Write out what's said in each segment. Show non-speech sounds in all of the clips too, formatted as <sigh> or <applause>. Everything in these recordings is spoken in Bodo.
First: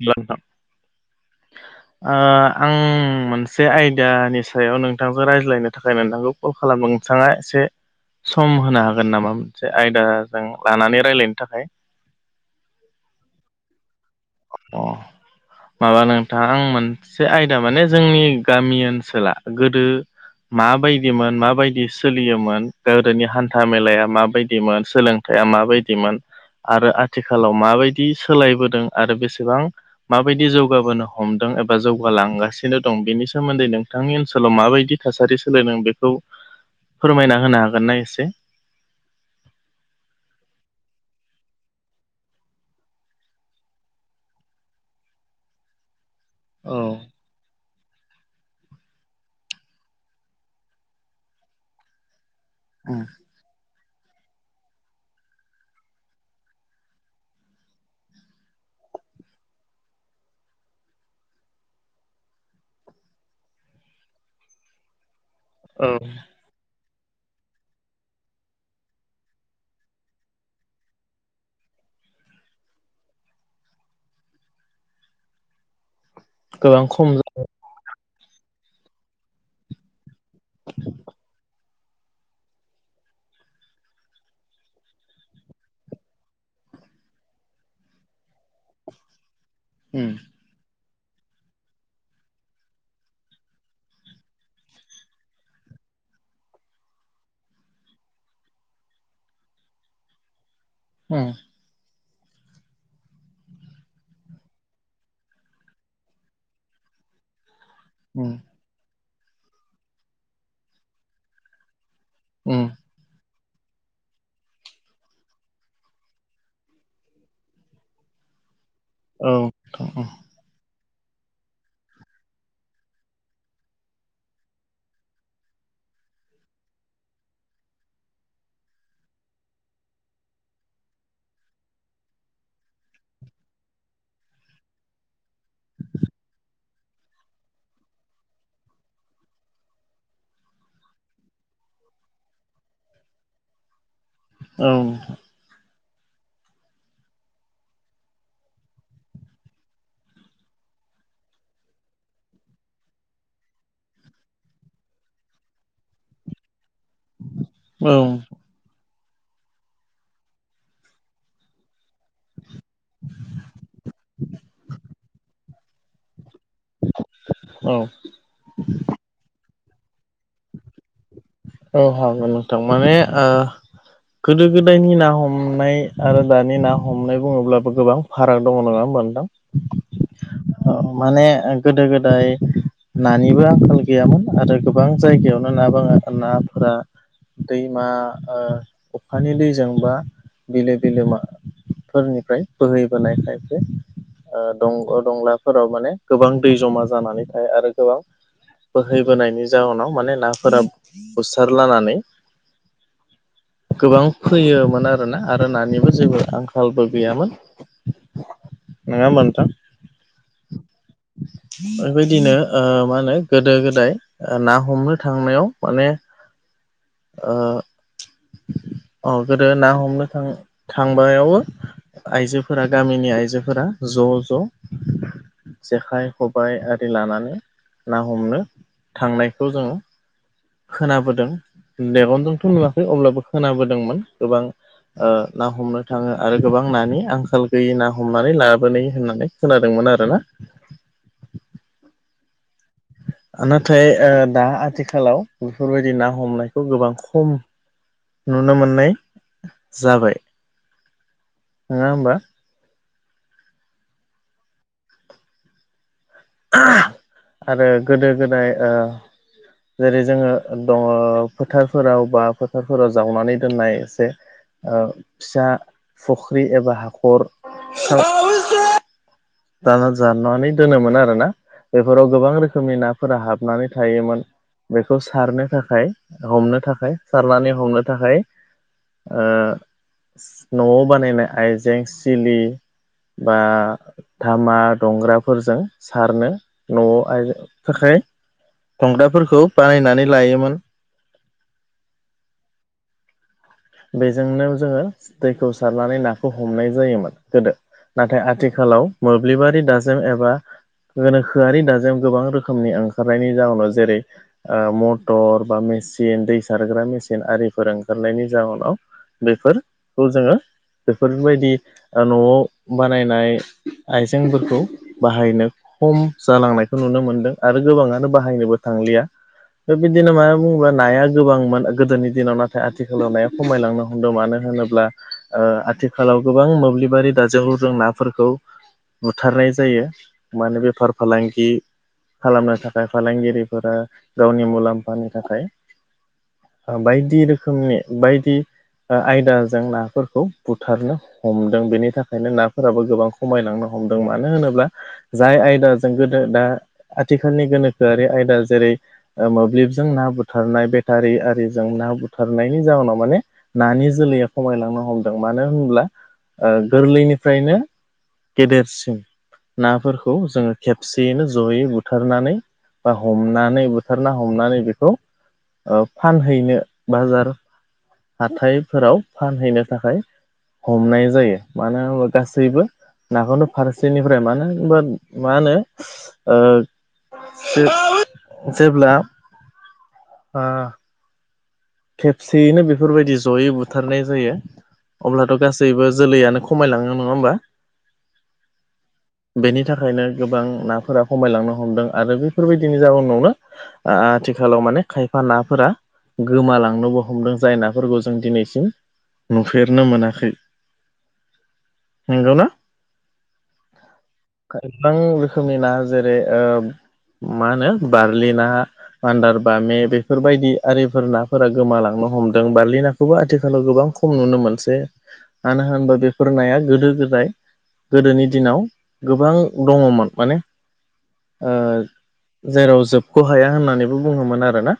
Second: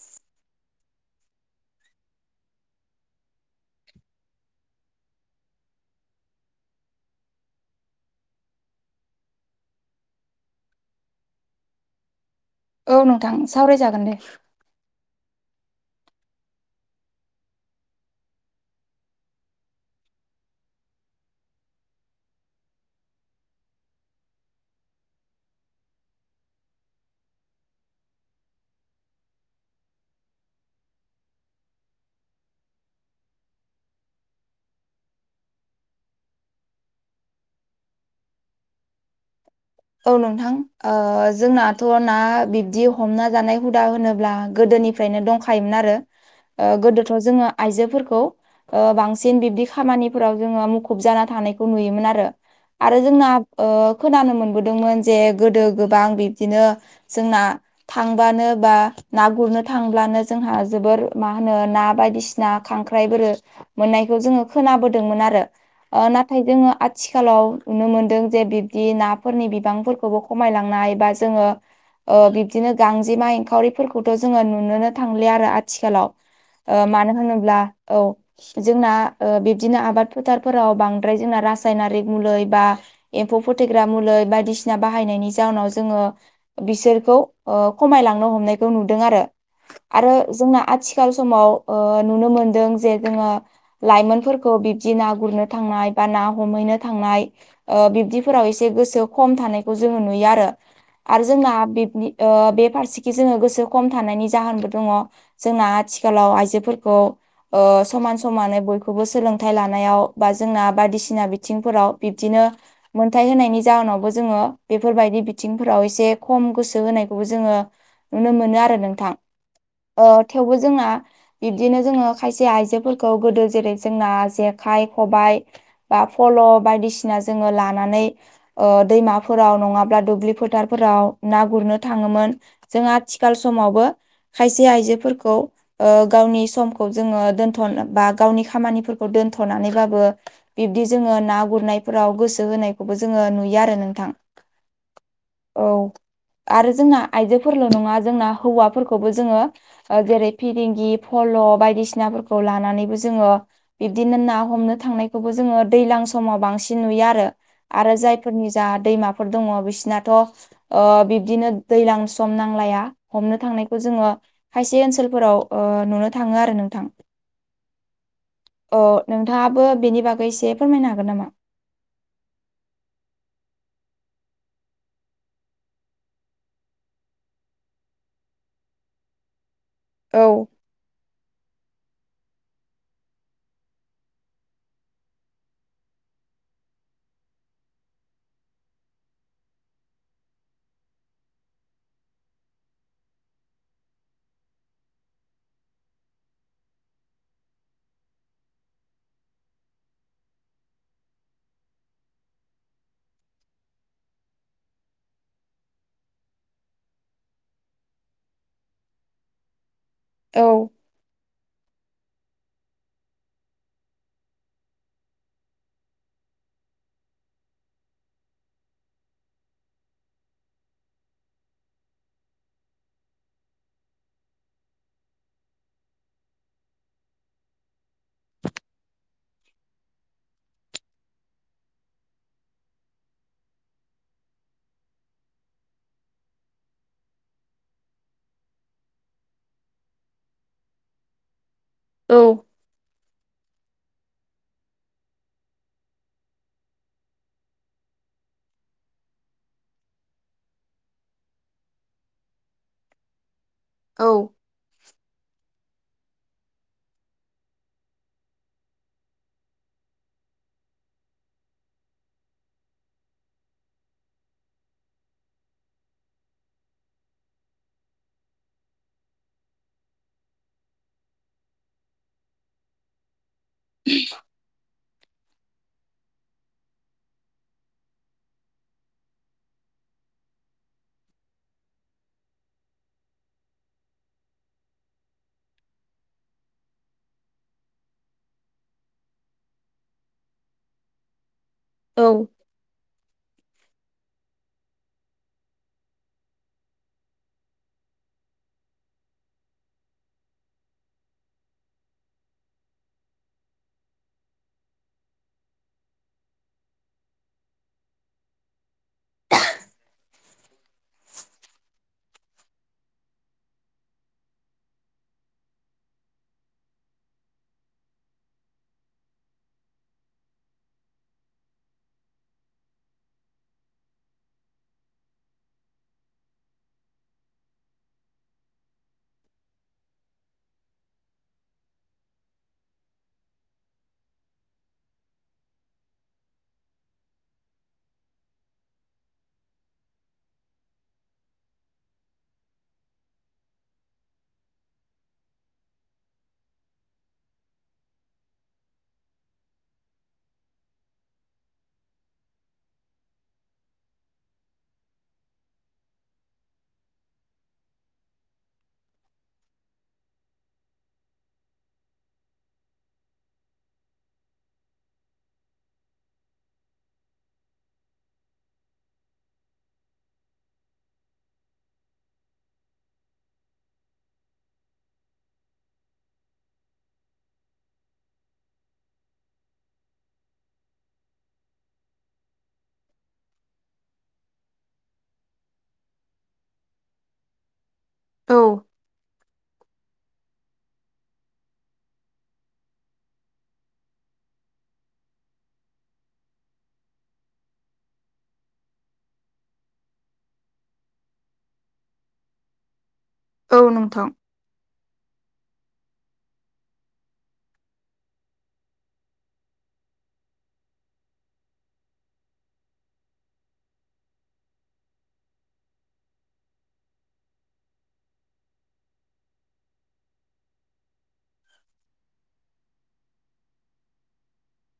<unintelligible> ओ आं मोनसे आयदानि सायाव नोंथांजो रायज्लायनो थाखाय नोंथांखौ कल खालामदों नोंथाङा एसे सम होनो हागोन नामा मोनसे आयदाजों लानानै रायलायनो थाखाय? औ नोंथां सावरायजागोन दे। उम माबा नोंथां आं मोनसे आयदा माने जोंनि गामि ओनसोला गोदो माबायदिमोन माबायदि सोलियोमोन गोदोनि हान्था मेलाया माबायदिमोन सोलों या माबायदिमोन आरो आथिखालाव माबायदि सोलायबोदों आरो बेसेबां माबायदि जौगाबोनो हमदों एबा जौगालांगासिनो दं बेनि सोमोन्दै नोंथांनि ओन्सोलाव माबायदि थासारि सोलायदों बेखौ फोरमायना होनो हागोनना एसे? औ नोंथां ओ जोंनाथ' ना बिब्दि हमना जानाय हुदा होनोब्ला गोदोनि फ्रायनो दंखायोमोन आरो। <inaudible> ओ गोदोथ' जोङो आइजोफोरखौ ओ बांसिन बिब्दि खामानिफोराव जोङो मुखुब जाना थानायखौ नुयोमोन आरो। आरो जोंना ओ खोनानो मोनबोदोंमोन जे गोदो गोबां बिब्दिनो जोंना थांबानो बा ना गुरनो थांब्लानो जोंहा जोबोर मा होनो ना बायदिसि ना खांख्राइ बोरो मोननायखौ जोङो खोनाबोदोंमोन आरो। ओ नाथाय जोङो आथिखालाव नुनो मोनदों जे बिब्दि ना फोरनि बिबांफोरखौबो खमायलांनाय बा जोङो ओ बिब्दिनो गांजेमा एंखावरिफोरखौथ' जोङो नुनोनो थांलिया आरो आथिखालाव। ओ गोबां खम मानो होनोब्ला औ जोंना ओ बिब्दिनो आबाद फोथारफोराव बांद्राय जोंना रासायनारि मुलै बा एम्फौ फोथैग्रा मुलै बायदिसिना बाहायनायनि जाउनाव जोङो बिसोरखौ ओ खमायलांनो हमनायखौ नुदों आरो। आरो जोंना आथिखाल समाव ओ नुनो मोनदों जे जोङो लाइमोनफोरखौ बिब्दि ना गुरनो थांनाय बा ना हमहैनो थांनाय ओ बिब्दिफोराव एस से गोसो खम थानायखौ जोङो नुयो आरो औ आरो जोंना बिबनि ओ बे फारसेखि जोङो गोसो खम थानायनि जाहोनबो दङ'। जोंना आथिखालाव आइजोफोरखौ ओ समान औ समानै बयखौबो सोलोंथाइ लानायाव बा जोंना बायदिसिना बिथिंफोराव बिब्दिनो मोनथाय होनायनि जाहोनावबो जोङो बेफोरबायदि बिथिंफोराव एसे खम गोसो होनायखौबो जोङो नुनो मोनो आरो नोंथां। औ ओ थेवबो जोंना बिब्दिनो जोङो खायसे आइजोफोरखौ गोदो जेरै जोंना जेखाइ खबाइ बा फल' बायदिसिना जोङो लानानै ओ दैमाफोराव नङाब्ला दुब्लि फोथारफोराव ना गुरनो थाङोमोन। जों आथिखाल समावबो खायसे आइजोफोरखौ ओ गावनि समखौ जोङो दोनथ' बा गावनि खामानिफोरखौ दोन्थ'नानैबाबो बिब्दि जोङो ना गुरनायफोराव गोसो होनायखौबो जोङो नुयो आरो नोंथां। औ औ आरो जोंना आइजोफोरल' नङा जोंना हौवाफोरखौबो जोङो ओ जेरै फदिंगि फल' बायदिसिनाफोरखौ लानानैबो जोङो बिब्दिनो ना हमनो थांनायखौबो जोङो दैज्लां समाव बांसिन नुयो आरो। औ आरो जायफोरनि जा दैमाफोर दङ बिसिनाथ' ओ- बिबदिनो दैलां स सम नांलाया हमनो थांनायखौ जोङो खायसे ओनसोलफोराव ओ नुनो थाङो आरो नों थां औ औ नोंथाङाबो बेनि बागै एसे फोरमायनो हागोन नामा? औ हागोन नोंथां माने ओ गोदो गोदायनि ना हमनाय आरो दानि ना हमनाय बुङोब्लाबो गोबां फाराग दङ नङा होमबा औ नोंथां माने गोदो गोदाय नानिबो आंखाल गैयामोन आरो गोबां जायगायावनो ना बाङा नाफोरा दैमा औ अखानि दैजों बा बिलो बिलोमा फोरनिफ्राय बोहैबोनाय खायसे- ओ- दं दंलाफोराव माने गोबां दै जमा जानानै थायो आरो गोबां बोहैबोनायनि जाउनाव माने नाफोरा बुसारलानानै गोबां फैयोमोन आरोना आरो नानिबो जेबो आंखालबो गैयामोन नङा होनबा नोंथां औ बेबायदिनो ओ- मा होनो गोदो गोदाय ना हमनो थांनायाव माने ओ औ गोदो ना हमनो थां थांबावबो आइजोफोरा गामिनि आइजोफोरा ज' ज' जेखाइ खबाय आरि लानानै ना हमनो थांनायखौ जोङो खोनाबोदों मेगनजोंथ' नुवा अब्लाबो खोनाबोदोंमोन गोबां ओ- ना हमनो थाङो आरो गोबां नानि आंखाल गैयि ना हमनानै लाबोनो होननानै खोनादोंमोन आरो ना औ नाथाय ओ- दा आथिखालाव बेफोरबायदि ना हमनायखौ गोबां खम नुनो मोननाय जाबाय नङा होमबा औ आरो गोदो गोदाय ओ- जेरै जोङो दङ फोथारफोराव बा फोथारफोराव जावनानै दोननाय एसे ओ- फिसा फुख्रि एबा हाखर फि <inaudible> दाना जाननानै दोनोमोन आरो ना बेफोराव गोबां रोखोमनि नाफोरा हाबनानै थायोमोन बेखौ सारनो थाखाय हमनो थाखाय सारनानै हमनो थाखाय ओ- न'आव बानायनाय आइजें सिलि बा धामा दंग्राफोरजों सारनो न'आव आ धंग्राफोरखौ बानायनानै लायोमोन औ बेजोंनो जोङो दैखौ सारनानै नाखौ हमनाय जायोमोन गोदो नाथाय आथिखालाव मोब्लिबारि दाजेम एबा गोनोखोआरि दाजेम गोबां रोखोमनि ओंखारनायनि जाउनाव जेरै आ मटर बा मेसिन दै सारग्रा मेसिन आरिफोर ओंखारनायनि जउनाव बेफोरखौ जोङो बेफोरबायदि ओ न'आव बानायनाय आइजेंफोरखौ बाहायनो खम जालांनायखौ नुनो मोनदों आरो गोबाङानो बाहायनोबो थांलिया बे बिदिनो मा बुङोबा नाया गोबां मोन गोदोनि दिनाव नाथाय आथिखाल होलनाया खमायलांनो हमदों मानो होनोब्ला ओ आथिखालाव गोबां मोब्लिबारि दाजें जों ना फोरखौ बुथारनाय जायो माने बेफार फालांगि खालामनो थाखाय फालांगिरिफोरा गावनि मुलाम्फानि थाखाय बायदि रोखोमनि बायदि ओ आयदाजों नाफोरखौ बुथारनो हमदों बेनि थाखायनो नाफोराबो गोबां खमायलांनो हमदों मानो होनोब्ला। जाय आयदाजों गोदो दा आथिखालनि गोनोखोआरि आयदा जेरै। ओ मोब्लिबजों ना बुथारनाय बेटारि आरिजों ना बुथारनाय नि जाहोनाव माने नानि जोलैया खमायलांनो हमदों मानो होनब्ला ओ गोरलैनिफ्रायनो गेदेरसिम नाफोरखौ जोङो खेबसेयैनो जयै बुथारनानै बा हमनानै बुथार ना हमनानै बेखौ ओ फानहैनो बाजार हाथायफोराव फानहैनो थाखाय हमनाय जायो मानो होनबा गासैबो नाखौनो फारसेनिफ्राय मानो होनबा मा होनो ओ जे आउ जेब्ला आ खेबसेयैनो बेफोरबायदि जयै बुथारनाय जायो। अब्लाथ' गासैबो जोलैयानो खमायलाङो नङा होमबा। औ बेनि थाखायनो। गोबां नाफोरा खमायलांनो हमदों आरो बेफोरबायदिनि जाउनावनो आ आथिखालाव माने खायफा नाफोरा गोमालांनोबो हमदों जाय नाफोरखौ जों दिनैसिम नुफेरनो मोनाखै नंगौ ना औ नोंथां गोबां रोखोमनि ना जेरै ओ मा होनो बारलिना मान्दार बामे बेफोरबायदि आरि फोर नाफोरा गोमालांनो हमदों बारलि नाखौबो आथिखालाव गोबां खम नुनो मोनसै मानो होनोबा बेफोर नाया गोदो गोदाय गोदोनि दिनाव गोबां दङमोन माने ओ जेराव जोबख' हाया होननानैबो बुङोमोन आरोना।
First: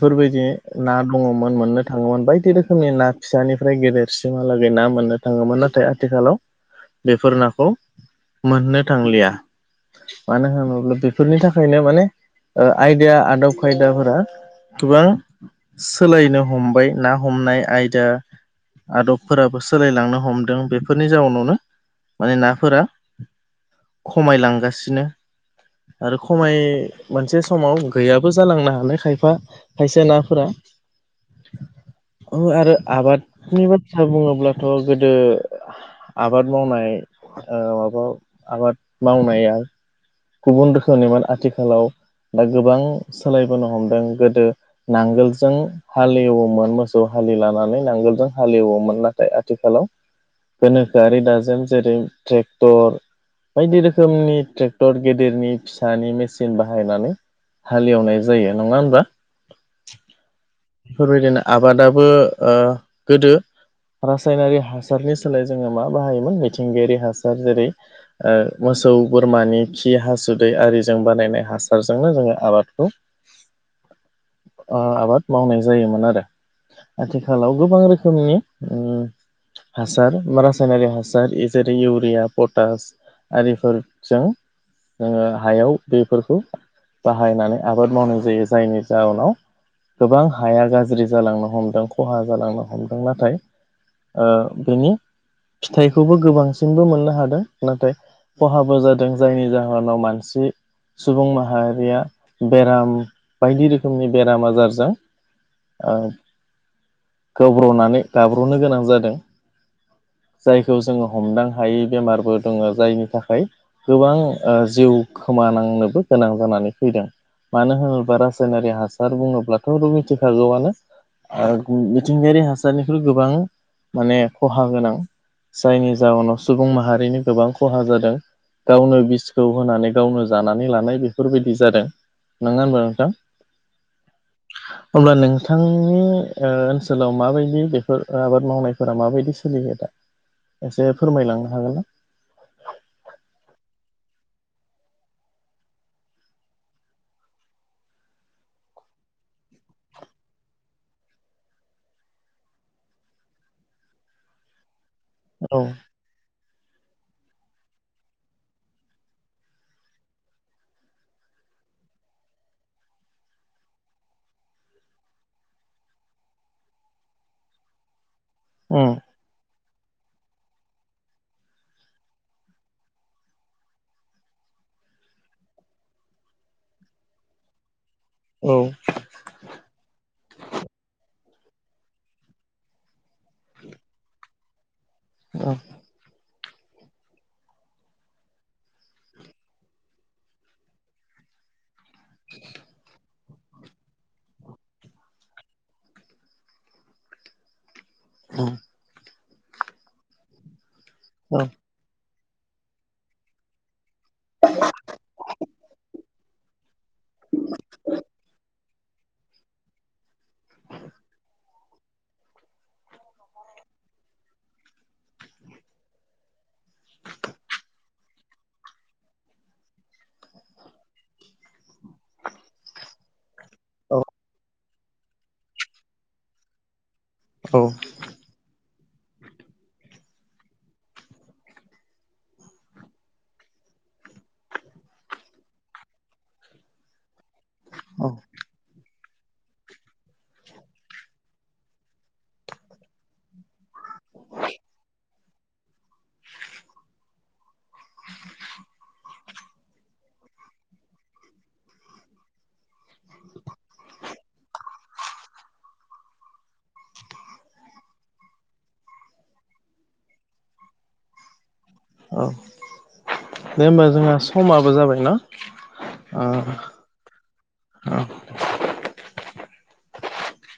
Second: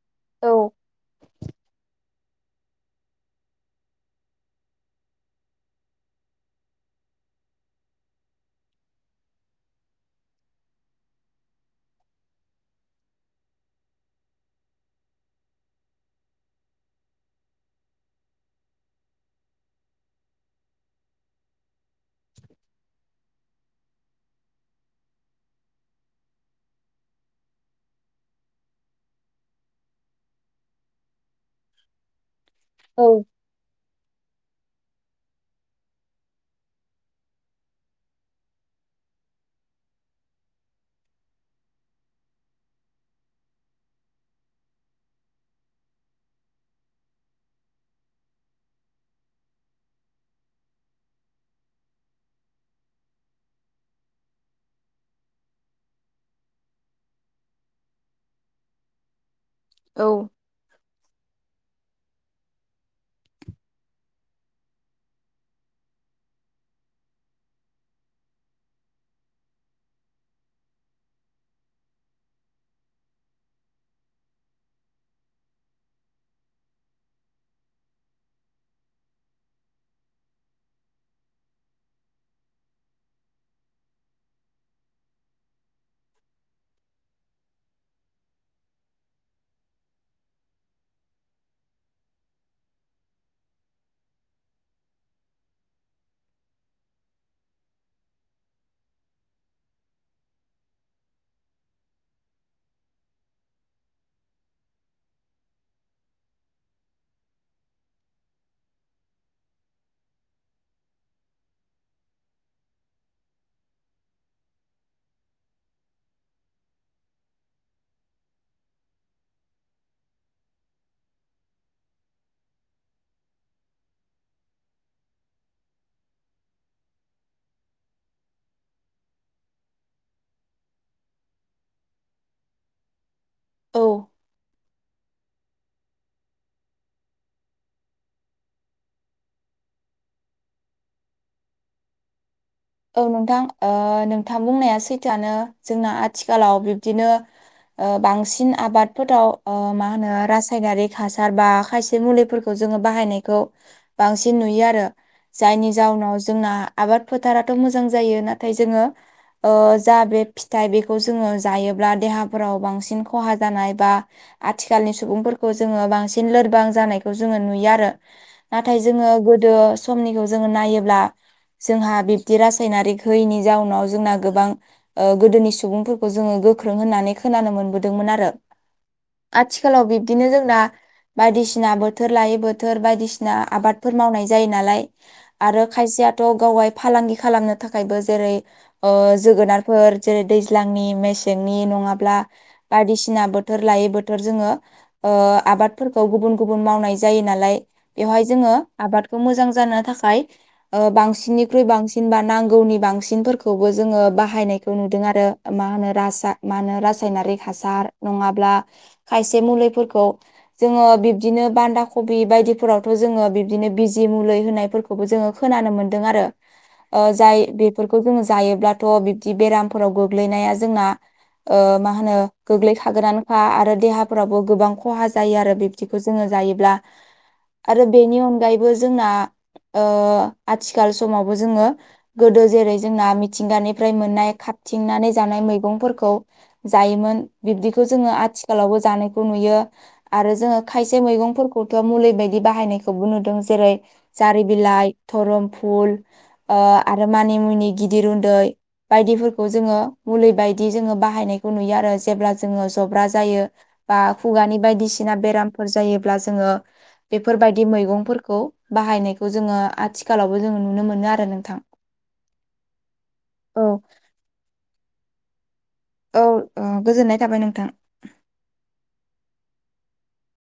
बेफोरबायदि औ ना दङमोन मोननो थाङोमोन बायदि रोखोमनि ना फिसानिफ्राय गेदेरसिमहालागै ना मोननो थाङोमोन नाथाय आथिखालाव बेफोर नाखौ मोननो थांलिया। मानो होनोब्ला बेफोरनि थाखायनो माने ओ आयदा आदब खायदाफोरा। गोबां सोलायनो हमबाय ना हमनाय आयदा। आदबफोराबो सोलायलांनो हमदों बेफोरनि जाउनावनो माने नाफोरा। खमायलांगासिनो आरो खमाय मोनसे समाव गैयाबो जालांनो हानाय खायफा खायसे नाफोरा अ आरो आबाद। औ नि बाथ्रा बुङोब्लाथ' गोदो आबाद मावनाय ओ माबा आबाद मावनाया गुबुन रोखोमनिमोन आथिखालाव दा गोबां सोलायबोनो हमदों गोदो। नांगोलजों हालेवोमोन मोसौ हालिलानानै नांगोलजों हालेवोमोन नाथाय आथिखालाव। गोनोखोआरि दाजम जेरै ट्रेक्टर बायदि रोखोमनि क्टर गेदेरनि फिसानि मेसिन बाहायनानै हालेवनाय जायो नङा होनोमबा औ बेफोरबायदिनो आबादाबो गोदो रासायनारि हासारनि सोलाय जोङो मा बाहायोमोन मिथिंगायारि हासार जेरै मोसौ बोरमानि खि हासुदै आरिजों बानायनाय हासारजोंनो जोङो आबादखौ आबाद मावनाय जायोमोन आरो आथिखालाव गोबां रोखोमनि हासार रासायनारि हासार जेरै इउरिया पटास आरिफोरजों जोङो हायाव बेफोरखौ बाहायनानै आबाद मावनाय जायो जायनि जाहोनाव गोबां हाया गाज्रि जालांनो हमदों खहा जालांनो हमदों नाथाय बेनि फिथाइखौबो गोबांसिनबो मोननो हादों नाथाय खहाबो जादों जायनि जाहोनाव मानसि सुबुं माहारिया बेराम बायदि रोखोमनि बेराम आजार ओ गब्र'नानै गाब्र'नो गोनां जादों जायखौ जोङो हमदां हायै बेमारबो दङ जायनि थाखाय गोबां जिउ खोमानांनोबो गोनां जानानै फैदों मानो होनोब्ला रासायनारि हासार बुङोब्लाथ' र मिथिखागौआनो मिथिंगायारि हासारनिख्रुइ गोबां माने खहा गोनां जायनि जाहोनाव सुबुं माहारिनि गोबां खहा जादों गावनो बिसखौ होनानै गावनो जानानै लानाय बेफोरबायदि जादों नङा होनबा नोंथां औ अब्ला नोंथांनि ओनसोलाव माबायदि बेफोर आबाद मावनाय फोर माबायदि सोलियो दा एसे फोरमायलांनो हागोन आां औ नोंथां नोंथां बुंनाया सैथोआानो जोंना आथिखालाव बिब्दिनो बांसिन आबादफोराव मा होनो रासायनारिक हासार बा खायसे मुलिफोरखौ खौ जोङो बाहायनायखौ बांसिन नुयो आरो औ जायनि जााहउनाव जोंना आबाद फोथाराथ' मोजां जायो नाथाय जोङो जा बे फिथाइ बेखौ जोङो जायोब्ला देहाफोराव बांसिन खहा जानाय बा आथिखालनि सुबुंफोरखौ जोङो बांसिन लोरबां जानायखौ जोङो नुयो आरो नाथाय उम जोङो गोदो समनिखौ जोङो नायोब्ला जोंहा बे बिदि रासायनारिक होयैनि जाउनाव जोंना गोबां गोदोनि सुबुंफोरखौ जोङो गोख्रों होननानै खोनानो मोनबोदोंमोन आरो औ आथिखालाव बिब्दिनो जोंना बायदिसिना बोथोर लायै बोथोर बायदिसिना आबादफोर मावनाय जायो नालाय औ आरो खायसेयाथ' गावाय फालांगि खालामनो थाखायबो जेरै जोगोनारफोर जेरै दैज्लांनि मेसेंनि नङ बायदिसिना बोोर बोथोर लायै बोथोर जोङो आबादफोरखौ गुबुन गुबुन मावनाय जायो नालाय बेवहाय जोङो आबादखौ मोजां जानो थाखाय बांसिननिख्रुइ बांसिन सिनबा नांगौनि बांसिनफोरखौबो जोङो बाहायनायखौ नुदों आरो मा होनो राजसाा मा होनो रासायनारिक हासार नङाब्ला खायसे मुलिफोरखौ जोङो बिबदिनो बान्दा कबि बायदिफोरावथ' जोङो बिबदिनो बिजि मुलि होनायफोरखौ खौबो जोङो खोनानो मोन्दों आरो जाय बेफोरखौ जोङो जायोब्लाथ' बिब्दि बेरामफोराव गोग्लैनाया जोंना मा होनो गोग्लैखागोनानो आरो देहाफोरावबो गोबां खहा जायो आरो बिब्दिखौ जोङो जायोब्ला औ आरो बेनि अनगायैबो जोंना आथिखाल समावबो जोङो गोदो जेरै जोंना मिथिंगानिफ्राय मोननाय खाबथिंनानै जानाय मैगंफोरखौ जायोमोन बिब्दिखौ औ जोङो आथिखालावबो जानायखौ नुयो आरो जोङो खायसे मैगंफोरखौथ' मुलि बायदि बाहायनायखौबो नुदों जेरै जारि बिलाइ धरम फुल आरो मानि मुनि गिदिर उन्दै बायदिफोरखौ जोङो मुलि बायदि जोङो बाहायनायखौ नुयो आरो जेब्ला जोङो जब्रा जायो बा खुगानि बायदिसिना बेरामफोर जायोब्ला जोङो बेफोरबायदि मैगंफोरखौ बाहायनायखौ जोङो आथिखालावबो जोङो नुनो मोनो आरो थां औ दे होमबा जोंहा समाबो जाबायनाा औ ओ गोजोननाय थाबाय नोंथां